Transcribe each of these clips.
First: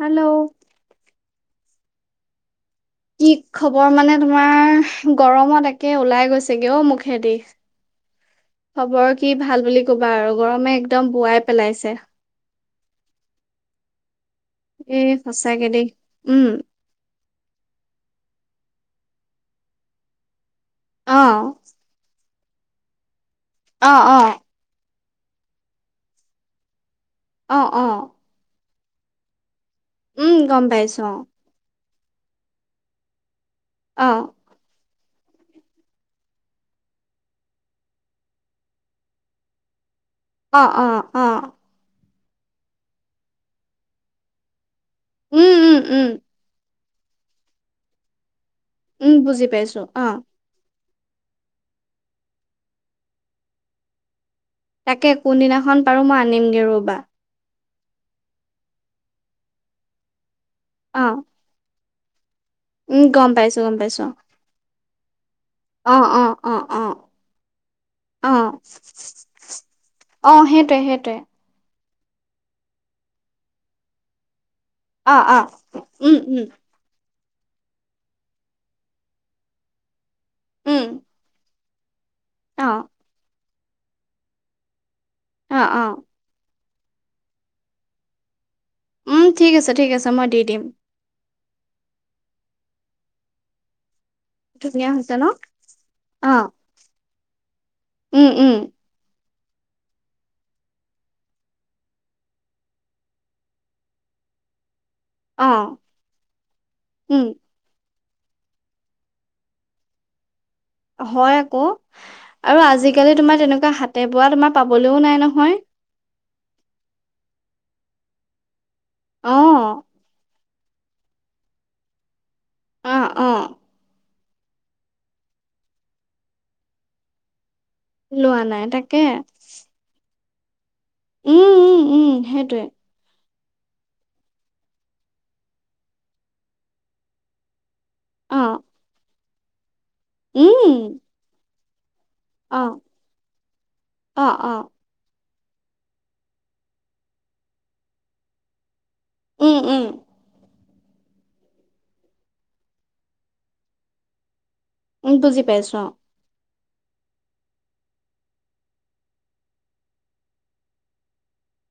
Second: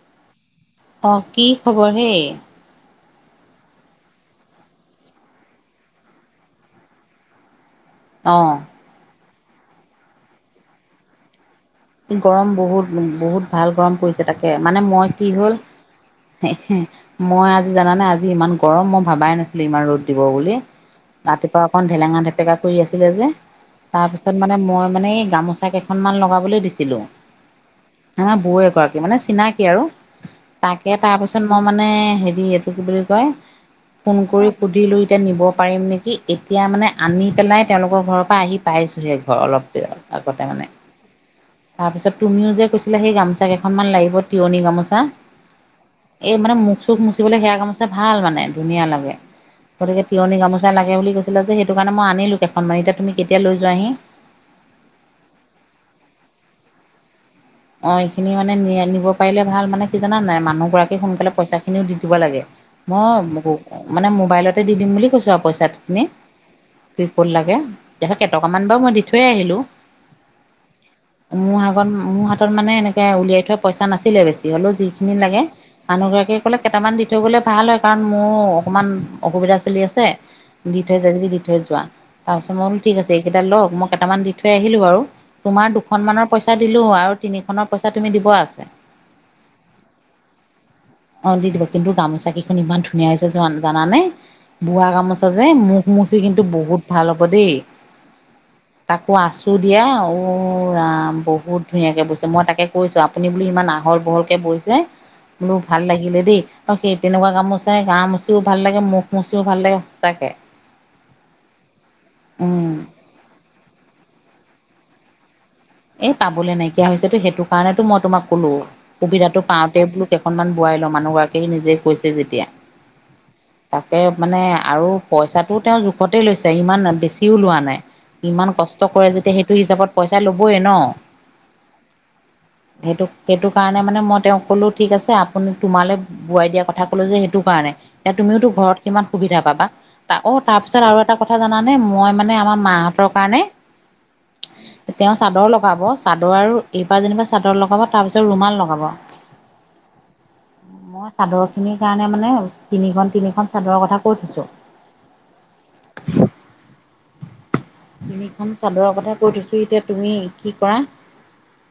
Hello অ কি খবৰ হে কি খবৰ মানে তোমাৰ গৰমত একে ওলাই গৈছেগে অ মুখেদি। অ খবৰ কি ভাল বুলি কবা আৰু গৰমে একদম বোৱাই পেলাইছে গৰম বহুত উম! বহুত ভাল গৰম পৰিছে। তাকে মানে মই এই কি হ'ল সঁচাকে দেই উম মই আজি জানানে আজি। ইমান গৰম মই ভাবাই নাছিলো ইমান ৰ'দ দিব বুলি অ ৰাতিপুৱা অকন ভেলেঙা টেঙা পেগা কৰি আছিলে যে অ তাৰ অ পিছত মানে মই মানে এই গামোচা কেইখনমান লগাবলৈ দিছিলোঁ। অ অ নহয় বৌ এগৰাকী মানে চিনাকি আৰু উম গম তাকে পাইছো তাৰ পিছত মই মানে মানে হেৰি এইটো কি বুলি কয়, অ ফোন কৰি সুধিলো এতিয়া নিব পাৰিম নেকি এতিয়া মানে আনি পেলাই তেওঁলোকৰ ঘৰৰ পৰা আহি পাইছোঁহে ঘৰ অলপ- আগতে অ মানে অ অ, তাৰপিছত তুমিও যে কৈছিলা সেই গামোচা কেইখনমান লাগিব তিয়নি গামোচা, উম উম উম এই মানে মুখ-চোক চোক মুচিবলৈলে সেয়া গামোচা ভাল মানে ধুনীয়া উম লাগে, বুজি পাইছো গতিকে অ তিয়নি গামোচা লাগে। বুলি কৈছিলা যে সেইটো কাৰণে মই আনিলোঁ কেইখনমান এতিয়া তুমি কেতিয়া লৈ যোৱাহি- তাকে কোন দিনাখন পাৰোঁ মই আনিমগে ৰ'বা। অ এইখিনি মানে নি নিব পাৰিলে ভাল মানে কি জানা নাই মানুহ গৰাকী অ সোনকালে পইচা খিনিও দি দিব লাগে, উম মই গম পাইছো গম পাইছো মানে মোবাইলতে দি দিম বুলি কৈছোঁ আৰু অ পইচাখিনি- অ অ অ কি ক'ত লাগে অ কেইটকামান বাৰু মই দি থৈয় আহিলো। সেইটোয়ে - সেইটোয়ে। মানে এনেকে উলিয়াই থোৱা পইচা নাছিলে বেছি হলো যিখিনি অ অ লাগে, মানুহ উম গৰাকীয়ে উম কলে কেইটামান থৈ গলে ভাল হয় কাৰণ মোৰো অকমান অসুবিধা চলি আছে দি উম থৈ যায় যদি দি থৈ যোৱা তাৰ পিছত মই অ বোলো ঠিক আছে এইকেইটা লহ মই কেইটামান দি থৈ আহিলো বাৰু তোমাৰ অ', অ', দুখন মানৰ পইচা পইচা দিলো আৰু তিনিখনৰ পইচা তুমি দিব আছে। উম, ঠিক আছে-ঠিক আছে মই দি দিম। অ, দি দিব কিন্তু গামোচা কেইখন ইমান ধুনীয়া হৈছে জানানে? ধুনীয়া বোৱা হৈছে ন? গামোচা যে মুখ মুচি কিন্তু অ', বহুত ভাল হ'ব দেই। উম - উম। ধুই দিয়া ঔ ৰাম বহুত ধুনীয়াকে বস্তু মই তাকে কৈছো আপুনি বুলো ইমান আহল বহলকে বহিছে। মোক অ', ভাল লাগিলে দেই, আৰু সেই উম, তেনেকুৱা গামোচাই গা মু চিও ভাল লাগে মুখ মচিও ভাল লাগে সচাকে। হয় আকৌ আৰু আজিকালি তোমাৰ তেনেকুৱা হাতে বোৱা তোমাৰ পাবলৈও নাই নহয়। পাবলৈ নাইকিয়া হৈছে তো সেইটো কাৰণেতো মই তোমাক ক'লো, সুবিধাতটো অ', পাওতে বোলো কেইখনমান বোৱাই লও মানুহগৰাকীয়ে আহি নিজেই কৈছে যেতিয়া। অ-অ। তাকে মানে আৰু পইচাটো তেও জোখতে লৈছে ইমান বেছিও লোৱা নাই। লোৱা ইমান নাই কষ্ট তাকে। কৰে যেতিয়া সেইটো হিচাপত পইচা লবয়ে ন? উম - উম - উম সেইটোৱে। সেইটো সেইটো কাৰণে মানে মই তেওক কলো ঠিক আছে আপুনি তোমালৈ বোৱাই দিয়াৰ কথা কলো যে, সেইটো কাৰণে। এতিয়া তুমিওটো অ', ঘৰত কিমান সুবিধা পাবা অ, তাৰ পিছত উম, আৰু এটা কথা জানে মই মানে আমাৰ অ', মাহতৰ কাৰণে অ', অ', তেওঁ চাদৰ লগাব চাদৰ আৰু এইবাৰ যেনিবা চাদৰ লগাব তাৰ পিছত ৰুমাল লগাব। উম - উম। মই চাদৰ খিনিৰ কাৰণে মানে তিনিখন তিনিখন চাদৰৰ কথা কৈ থৈছো। উম, বুজি পাইছো অ তিনিখন চাদৰৰ কথা কৈ থৈছো এতিয়া তুমি কি কৰা?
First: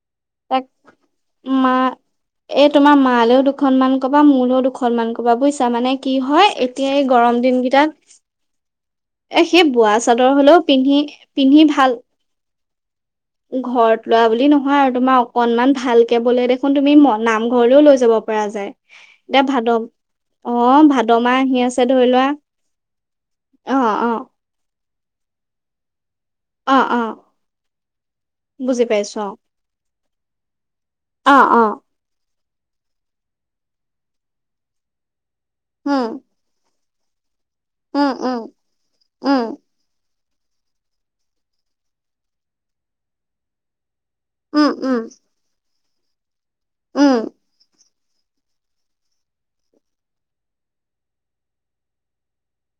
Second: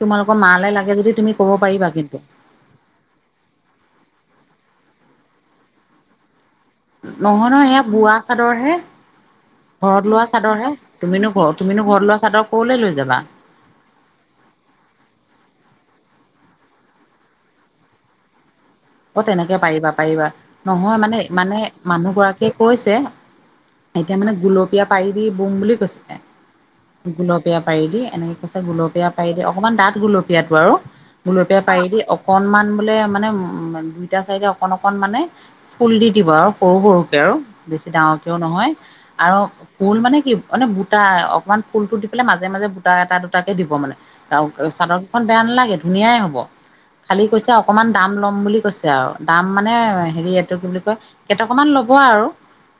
তোমালোকৰ তাক মালৈ লাগে যদি তুমি ক'ব মা পাৰিবা কিন্তু এই তোমাৰ মালেও দুখন মান কবা মোলৈও দুখন মান ক'ব বুজিছা। মানে কি হয় এতিয়া এই গৰম নহয় - নহয় সেয়া দিনকেইটাত বোৱা চাদৰ হে। এ সেই বোৱা ঘৰত লোৱা হলেও চাদৰ হে পিন্ধি তুমিনো ঘ পিন্ধি তুমিনো ভাল ঘৰত লোৱা চাদৰ কলৈ লৈ যাবা? ঘৰত লোৱা বুলি নহয় আৰু তোমাৰ অকনমান ভালকে বোলে দেখোন তুমি নামঘৰলেও লৈ যাব পৰা যায়। অ, এতিয়া তেনেকে ভাদ পাৰিবা - পাৰিবা অ নহয় ভাদ মানে মাহ মানে আহি আছে ধৰি মানুহ লোৱা গৰাকীয়ে কৈছে অ অ এতিয়া মানে গুলপীয়া পাৰি বম বুলি কৈছে। অ অ গুলপীয়া পাৰি দি এনেকে কৈছে বুজি গুলপীয়া পাইছো পাৰি দি অকমান দাঠ গুলপীয়াটো আৰু। অ অ অ গোলপীয়া পাৰি দি অকনমান বোলে মানে উ, দুইটা চাইডে অকন অকণ মানে ফুল দি উম দিব আৰু সৰু - সৰু আৰু বেছি উম ডাঙৰ কিয় উম নহয় আৰু উম ফুল মানে কি মানে বুটা অকমান ফুলটো দি পেলাই মাজে মাজে বুটা এটা দুটাকে দিব মানে। উম চাদৰ উম দুখন বেয়া নালাগে ধুনীয়াই হব উম খালি কৈছে অকমান দাম লম বুলি কৈছে আৰু দাম মানে হেৰি এইটো কি বুলি কয় কেইটকামান ল'ব আৰু।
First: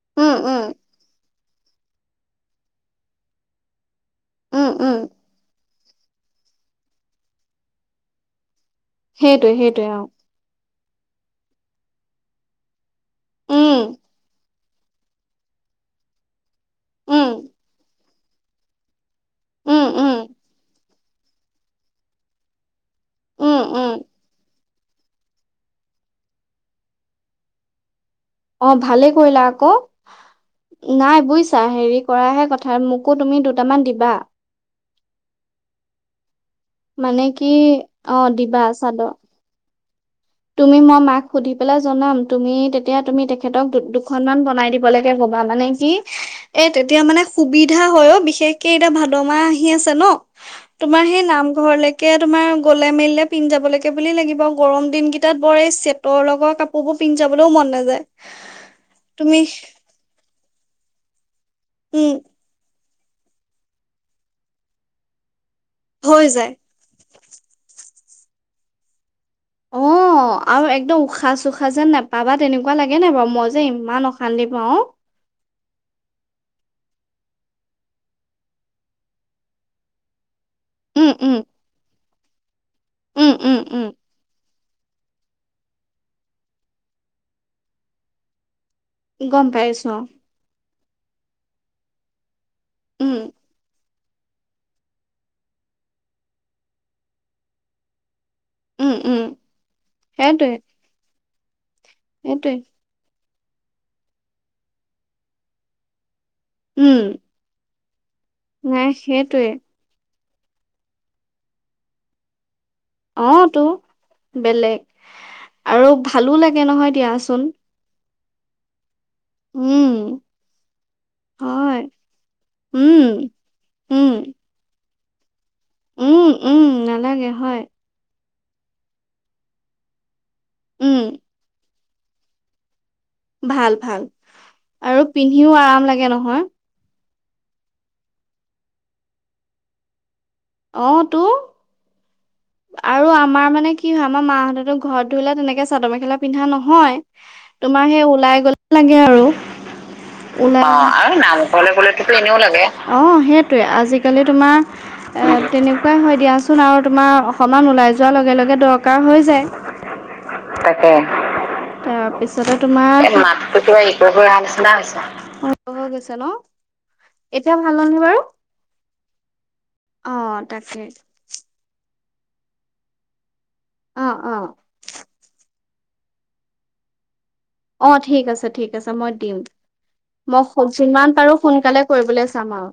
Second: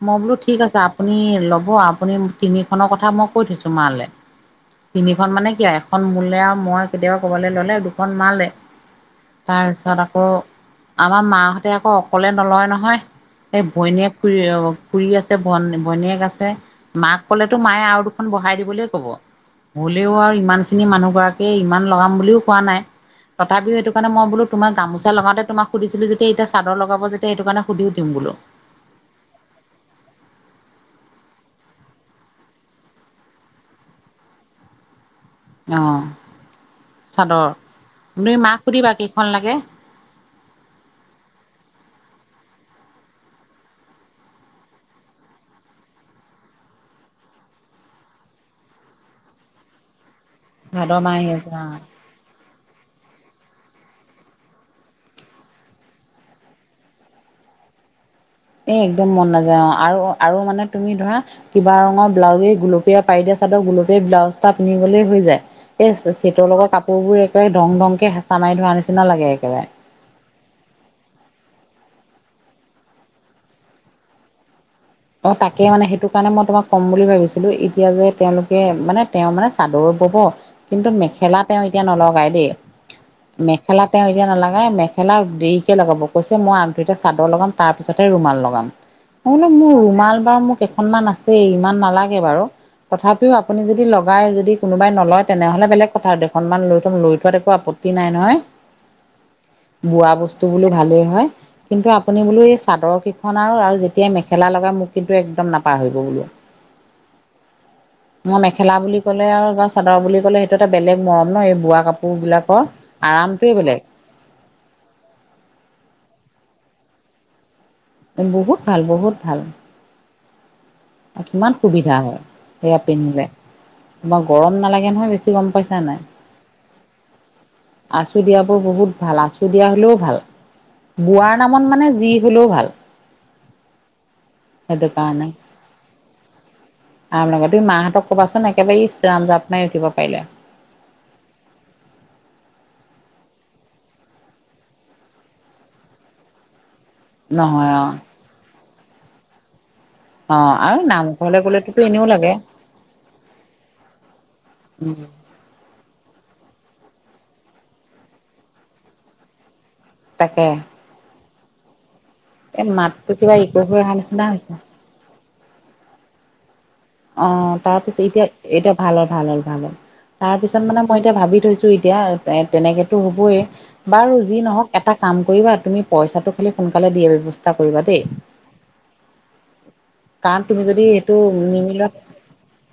মই উম বোলো ঠিক উম আছে, আপুনি ল'ব আপুনি তিনিখনৰ কথা মই কৈ থৈছো মালে। উম উম তিনিখন মানে কি এখন মোলে আৰু মই কেতিয়াবা কবালৈ ললে দুখন মালে। সেইটোৱে সেইটোৱে তাৰপিছত অ আকৌ আমাৰ মাহতে আকৌ অকলে নলয় নহয় এই উম ভনীয়েক খুৰী আছে বন ভনীয়েক আছে মাক উম কলেতো মায়ে আৰু দুখন বঢ়হাই দিবলৈ ক'ব। উম বলেও উম আৰু ইমান খিনি মানুহ গৰাকীয়ে ইমান লগাম বুলিও কোৱা নাই। উম তথাপিও সেইটো উম কাৰণে মই বোলো তোমাৰ গামোচা লগাওঁতে তোমাক সুধিছিলো যেতিয়া এতিয়া চাদৰ লগাব যেতিয়া এইটো কাৰণে সুধিও দিও বোলো। অ ভালে কৰিলা আকৌ নাই বুজিছা হেৰি কৰাহে কথা মোকো তুমি দুটামান দিবা। আহ মানে চাদৰ কি অ তুুমি দিবা মাক সুধিবা চাদৰ কেইখন লাগে। তুমি মই মাক সুধি পেলাই জনাম তুমি তেতিয়া তুমি তেখেতক দুখনমান বনাই দিবলেগে ক কবা মানে কি এ তেতিয়া মানে সুবিধা হয় অ, বিশেষকে এতিয়া ভাদ মাহ আহি আছে ন? ভাদ তোমাৰ মাহ সেই আহি আছে অ নামঘৰলৈকে তোমাৰ গলে মেলিলে পিন্ধি যাবলৈকে বুলি লাগিব গৰম দিন কেই তাত বৰ এই চেটৰ লগৰ কাপোৰ বোৰ পিন্ধি যাবলৈও মন নাযায়। এ একদম মন তুমি নাযায় অ, আৰু আৰু মানে তুমি ধৰা কিবা ৰঙৰ উম ব্লাউজে গুলপীয়া পাৰি দিয়া চাদৰ গুলপীয়া ব্লাউজ এটা পিন্ধি গলেই হৈ যায়। এই হৈ চেটৰ যায় লগা কাপোৰ বোৰ এ দং দমকে হেঁচা মাৰি ধৰা নিচিনা লাগে একেবাৰে। অ আৰু একদম উশাহ চ উশাহ যেন নাপাবা তেনেকুৱা লাগে নাই বাৰু মই যে ইমান অশান্তি পাওঁ। অ তাকে মানে সেইটো কাৰণে মই তোমাক কম বুলি ভাবিছিলো এতিয়া যে তেওঁলোকে মানে তেওঁ মানে চাদৰ ব কিন্তু উম উম মেখেলা তেওঁ এতিয়া নলগাই দেই উম উম মেখেলা উম তেওঁ এতিয়া নালাগা। মেখেলা দেৰিকে লগাব কৈছে মই আগদিনা চাদৰ লগাম তাৰ পিছতে ৰুমাল লগাম। গম পাইছো। অ মোৰ কেইখন মান আছেই ইমান নালাগে বাৰু উম তথাপি আপুনি যদি লগ। লগাই যদি কোনোবাই নলয় তেনেহ'লে বেলেগ কথা দুখনমান লৈ থ'ম লৈ থোৱাত একো আপত্তি নাই নহয়। উম উম বোৱা বস্তু সেইটোৱে বোলো ভালেই হয় কিন্তু আপুনি বোলো সেইটোৱে এই চাদৰ কেইখন আৰু আৰু যেতিয়াাই মেখেলা লগাই মোক কিন্তু একদম নাপাহৰিব বোলো। উম। ম মেখেলা নাই বুলি ক'লে সেইটোৱে আৰু বা চাদৰ বুলি ক'লে সেইটো এটা বেলেগ মৰম ন এই বোৱা কাপোৰ বিলাকৰ। অ আৰামটোৱে তো বেলেগ। বেলেগ আৰু ভালো লাগে নহয় দিয়াচোন। বহুত ভাল বহুত ভাল। উম কিমান হয় সুবিধা হয় সেয়া উম পিন্ধিলে উম তোমাৰ গৰম নালাগে নহয় বেছিকে। গম পাইছা নাই। উম উম নালাগে হয় আচু দিয়াবোৰ বহুত ভাল আচু দিয়া হলেও ভাল উম বোৱাৰ নামত মানে যি হলেও ভাল। ভাল ভাল সেইটো আৰু পিন্ধিও আৰাম লাগে নহয়। আম লগতে মাহঁতক কবাচোন একেবাৰে ইছ ৰাম জাপ মাই উঠিব পাৰিলা। অহ তো। আৰু আমাৰ মানে কি হয় আমাৰ মাহঁততো ঘৰত ধৰিলে তেনেকে চাদৰ মেখেলা পিন্ধা নহয়। হয় নহয় অ তোমাৰ সেই ওলাই গলে লাগে আৰু। অ আৰু নামঘৰলৈ ওলাইলে গ'লেতোতো গলে এনেও লাগে এনে ল অ সেইটোৱে আজিকালি তোমাৰ। উম তেনেকুৱাই হয় দিয়াচোন আৰু তোমাৰ অকমান ওলাই যোৱাৰ লগে লগে দৰকাৰ হৈ যায়। তাকে। তাৰপিছতে এই তোমাৰ মাতটো নি কিবা ইক হৈ অহা নিচিনা হৈছে হৈ গৈছ ন। অ এতিয়া ভাল তাৰ হ'ল নে পিছত বাৰু এতিয়া এতিয়া ভাল হ ভাল হল ভাল হল তাৰ অ', পিছত তাকে মানে মই এতিয়া ভাবি থৈছো এতিয়া এ তেনেকেতো হবই বাৰু অ', অ'। যি নহওক এটা কাম কৰিবা তুমি। পইচাটো খালি সোনকালে দিয়ে ব্যৱস্থা। কৰিবা অ', দেই ঠিক আছে ঠিক আছে মই দিম। কাৰণ তুমি মই যদি যিমান সেইটো পাৰো নিম সোনকালে কৰিবলৈ চাম আৰু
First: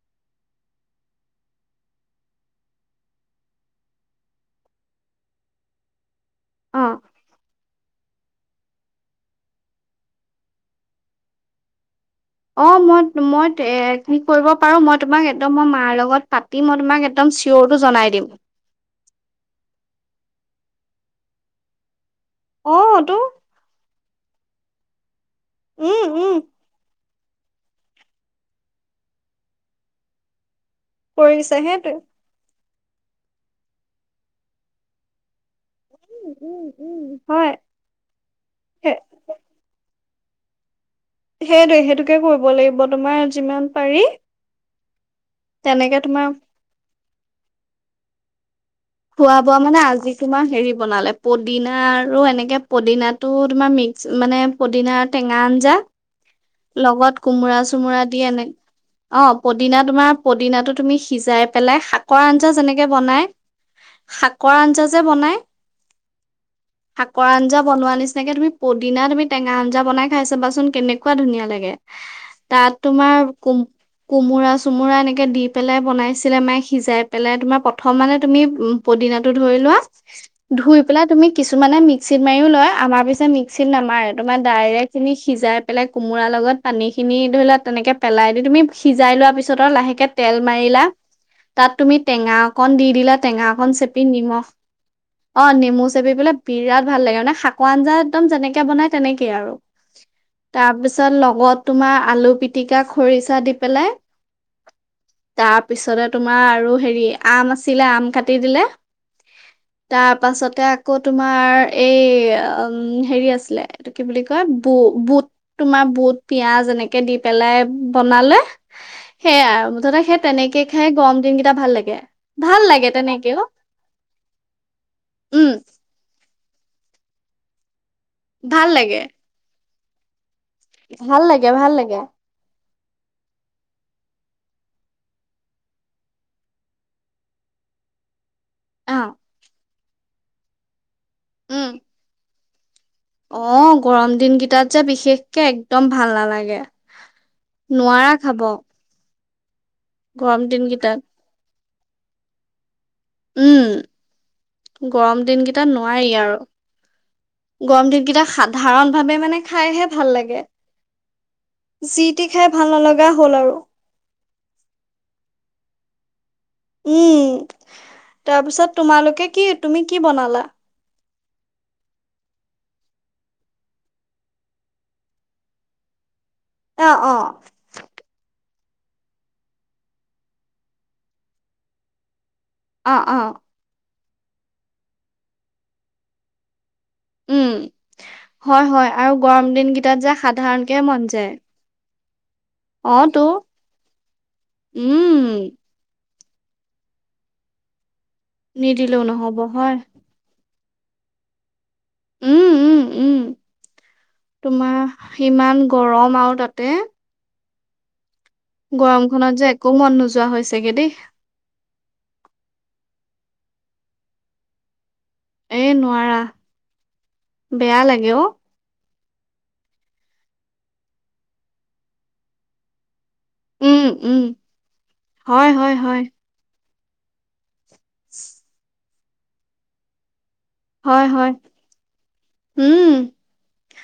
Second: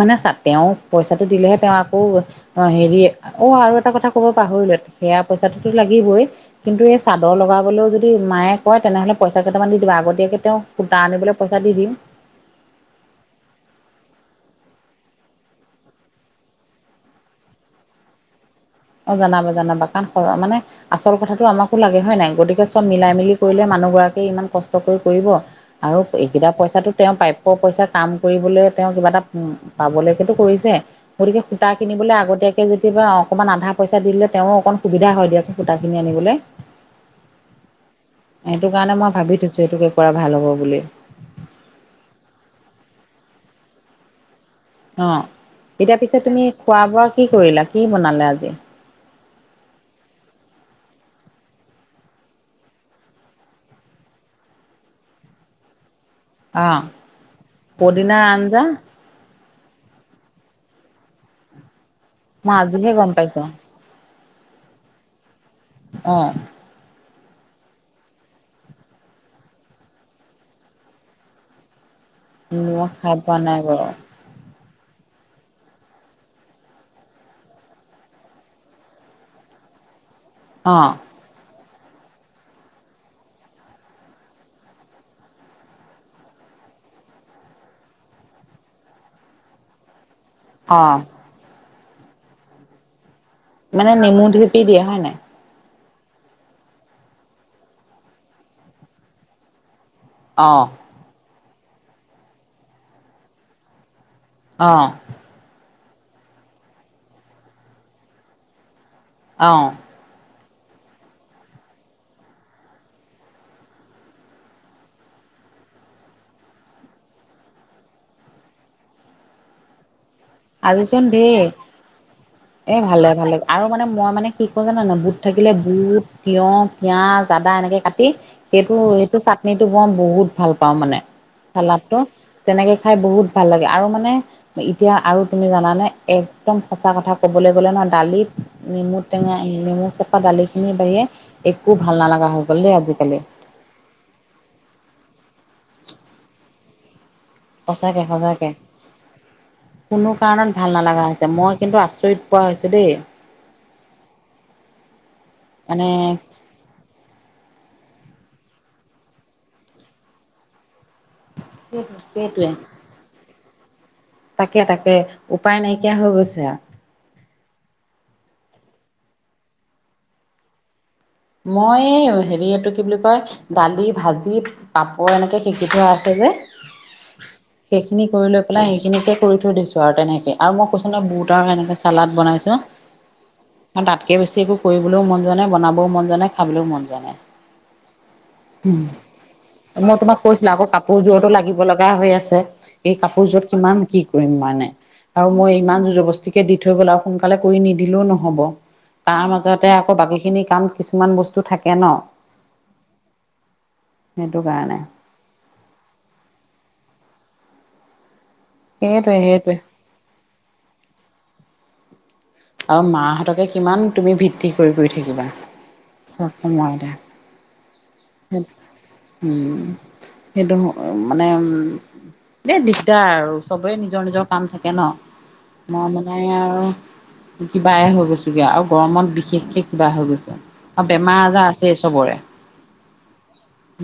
মানে চা তেওঁ পইচাটো দিলেহে তেওঁ আকৌ অ হেৰি অ আৰু এটা কথা কব পাহৰিল সেয়া পইচাটোতো লাগিবই। কিন্তু এই অ'। চাদৰ লগাবলৈও যদি মায়ে কয় তেনেহলে পইচা কেইটামান দিব আগতীয়াকে তেওঁক পূতা আনিবলৈ পইচা। আৰু দি দিম। অ মই মই কি কৰিব পাৰো মই তোমাক একদম মই মাৰ লগত পাতি মই তোমাক একদম। চিয়ৰটো জনাই দিম। অ জাবা জনাবা কাৰণ মানে আচল কথাটো আমাকো লাগে হয় নাই। গতিকে অ চব মিলাই তো মিলি কৰিলে মানুহ গৰাকীয়ে ইমান কষ্ট কৰি কৰিব আৰু উম উম এইকেইটা পইচাটো। তেওঁ প্ৰাপ্য পইচা কাম কৰিবলৈ, তেওঁ কিবা এটা পাবলৈকেতো কৰিছে। গতিকে কৰিছে সূতা সেইটোৱে কিনিবলৈ আগতীয়াকে যেতিয়া অকনমান আধা পইচা দি দিলে, তেওঁৰ অকমান সুবিধা হয় দিয়াচোন। সূতাখিনি উম আনিবলৈ, উম উম হয় সে সেইটোকাৰণে মই ভাবি থৈছোঁ সেইটোকে কৰা ভাল হ'ব বুলি। সেইটোৱে, সেইটোকে কৰিব লাগিব তোমাৰ যিমান পাৰি। অ'। তেনেকে এতিয়া পিছে তোমাৰ তুমি খোৱা-বোৱা কি কৰিলা? কি বনালে আজি? খোৱা-বোৱা মানে, আজি তোমাৰ হেৰি বনালে। পদিনা আৰু এনেকে পদিনাটো তোমাৰ মিক্স মানে পদিনা টেঙা আঞ্জা। অ লগত কোমোৰা-চোমোৰা দি, পদিনাৰ এনে আঞ্জা অ' পদিনা তোমাৰ, পদিনাটো তুমি সিজাই পেলাই শাকৰ আঞ্জা মই যেনেকে আজিহে গম বনায়! পাইছো শাকৰ আঞ্জা যে বনায়! অ'। শাকৰ আঞ্জা বনোৱা নিচিনাকে তুমি পদিনা, তুমি টেঙা আঞ্জা বনাই চাবাচোন। কেনেকুৱা ধুনীয়া লাগে! তাত মই খাই তোমাৰ পোৱা নাই বাৰু কোম-কোমোৰা। চুমোৰা এনেকে দি পেলাই বনাইছিলে মায়ে। সিজাই পেলাই তোমাৰ, প্ৰথম মানে তুমি পদিনাটো ধৰি লো ধুই ল'বা, ধুই অ', পেলাই তুমি কিছু মানে মিক্সিত মাৰিও লয়। আমাৰ পিছে মিক্সিত নামাৰে, তোমাৰ ডাইৰেক্ট তুমি সিজাই পেলাই কোমোৰাৰ লগত পানীখিনি ধৰি লোৱা, তেনেকৈ পেলাই দি, তুমি সিজাই লোৱাৰ পিছত আৰু লাহেকৈ। তেল মাৰিলা। অ', তাত তুমি টেঙা অকণ দি দিলা টেঙা অকণ মানে চেপি নেমু নিমখ, থেপি দিয়ে হয় নাই? অ' নেমু চেপি পেলাই বিৰাট ভাল লাগে মানে! শাকৰ আঞ্জা একদম যেনেকে বনাই তেনেকেইে আৰু। অ', তাৰপিছত লগত তোমাৰ, আলুপিটিকা, খৰিচা দি পেলাই অ'। তাৰ পিছতে তোমাৰ, আৰু হেৰি আম আছিলে, আম কাটি দিলে। অ', তাৰ পাছত। এতিয়া আকৌ তোমাৰ, এই হেৰি আছিলে! এইটো কি বুলি কয় বু-বুট। তোমাৰ বুট পিয়াজ এনেকে দি পেলাই বনালে। সেয়াই আৰু মুঠতে সেই। তেনেকে খাই আজিচোন গৰম দিন ধেই। কেইটা ভাল লাগে ভাল এ লাগে ভালে ভালে। তেনেকেও আৰু মানে মই মানে কি কৰো জানানে বুট থাকিলে উম বুট, তিয়হ, পিয়াঁজ, আদা এনেকে কাটি, ভাল লাগে সেইটো-সেইটো চাটনিটো মই বহুত ভাল পাওঁ মানে! ভাল লাগে ভাল চালাডটো লাগে তেনেকে খাই বহুত ভাল লাগে। আৰু মানে এতিয়া আৰু। তুমি জানানে! একদম সঁচা কথা ক'বলৈ গ'লে নহয়, দালিত অ নেমু টেঙা নেমু চেপি চেপা দালিখিনি বাহিৰে একো উম ভাল নালাগা হৈ গ'ল দেই আজিকালি। অ' গৰম দিনকেইটাত যে বিশেষকে একদম ভাল নালাগে। সঁচাকে নোৱাৰা সঁচাকে। খাব। কোনো গৰম কাৰণত দিন ভাল কেইটাত নালাগা হৈছে। মই কিন্তু আচৰিত পোৱা হৈছো দেই! উম, গৰম দিনকেইটা মানে নোৱাৰি আৰু! গৰম দিনকেইটাত সাধাৰণভাৱে মানে খাইহে ভাল লাগে। যিটি সেইটোৱে খাই ভাল নলগা হ'ল আৰু! তাকে, তাকে উপায় নাইকিয়া হৈ গৈছে। আৰু উম, তাৰপিছত তোমালোকে কি, তুমি কি বনালা? মই এই হেৰি, এইটো কি বুলি কয়, দালি-ভাজি, পাপৰ এনেকে সেকি থোৱা আছে যে, অ', অ', সেইখিনি কৰি লৈ পেলাই সেইখিনিকে কৰি থৈ দিছো আৰু তেনেকে! আৰু মই কৈছো নহয় বুট আৰু এনেক চালাদ বনাইছো। অ', অ', তাতকে বেছি একো কৰিবলৈও মন যোৱা নাই, বনাবও মন যোৱা নাই, খাবলৈও মন যোৱা নাই। উম। হয়, উম, হয় আৰু গৰম মই দিনকেইটাত যে তোমাক কৈছিলো আকৌ সাধাৰণকে মন কাপোৰযোৰতো যায়। লাগিব লগা হৈ আছে। এই অ', তো কাপোৰযোৰত কিমান কি কৰিম মানে! উম, আৰু মই ইমান। কে দি থৈ গ'ল। আৰু সোনকালে কৰি নিদিলেও নহ'ব! নিদিলেও তাৰ নহ'ব মাজতে হয়। আকৌ বাকীখিনি কাম কিছুমান বস্তু থাকে ন? উম, উম, উম, সেইটো কাৰণে তোমাৰ, ইমান গৰম আৰু তাতে! সেইটোৱে গৰমখনত যে, সেইটোৱে একো মন নোযোৱা হৈছেগে দেই। মাহতকে কিমান তুমি ভিত্তি কৰি কৰি উ থিবা এই নোৱাৰা চব সময়তে। বেয়া লাগে অ', উম সেইটো মানে উ এ দিগদাৰ আৰু। আৰু চবেই উম, নিজৰ উম, নিজৰ কাম থাকে ন হয়, হয়, মই হয়। মানে আৰু। কিবাই হৈ গৈছোগে আৰু গৰমত বিশেষকে কিবা হৈ গৈছো। আৰু হয়, বেমাৰ হয়, আজাৰ আছেই চবৰে। উম।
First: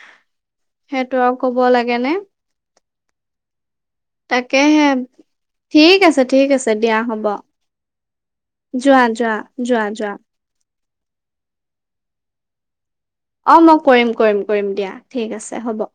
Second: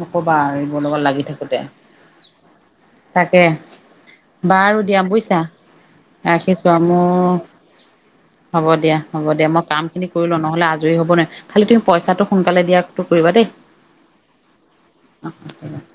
নকবা এইবোৰ লগত সেইটো লাগি আৰু ক'ব থাকোতে লাগে নে তাকে। তাকেহে বাৰু দিয়া বুইছা ঠিক আছে ঠিক ৰাখিছো আছে ৱা দিয়া হ'ব মোক। হ'ব দিয়া যোৱা হ'ব যোৱা দিয়া মই যোৱা কাম খিনি যোৱা কৰি লও নহলে আজৰি হ'ব নোৱাৰি খালি তুমি পইচাটো সোনকালে দিয়া অ, মই কৰিম কৰিম কৰিম দিয়া ঠিক আছে হ'ব।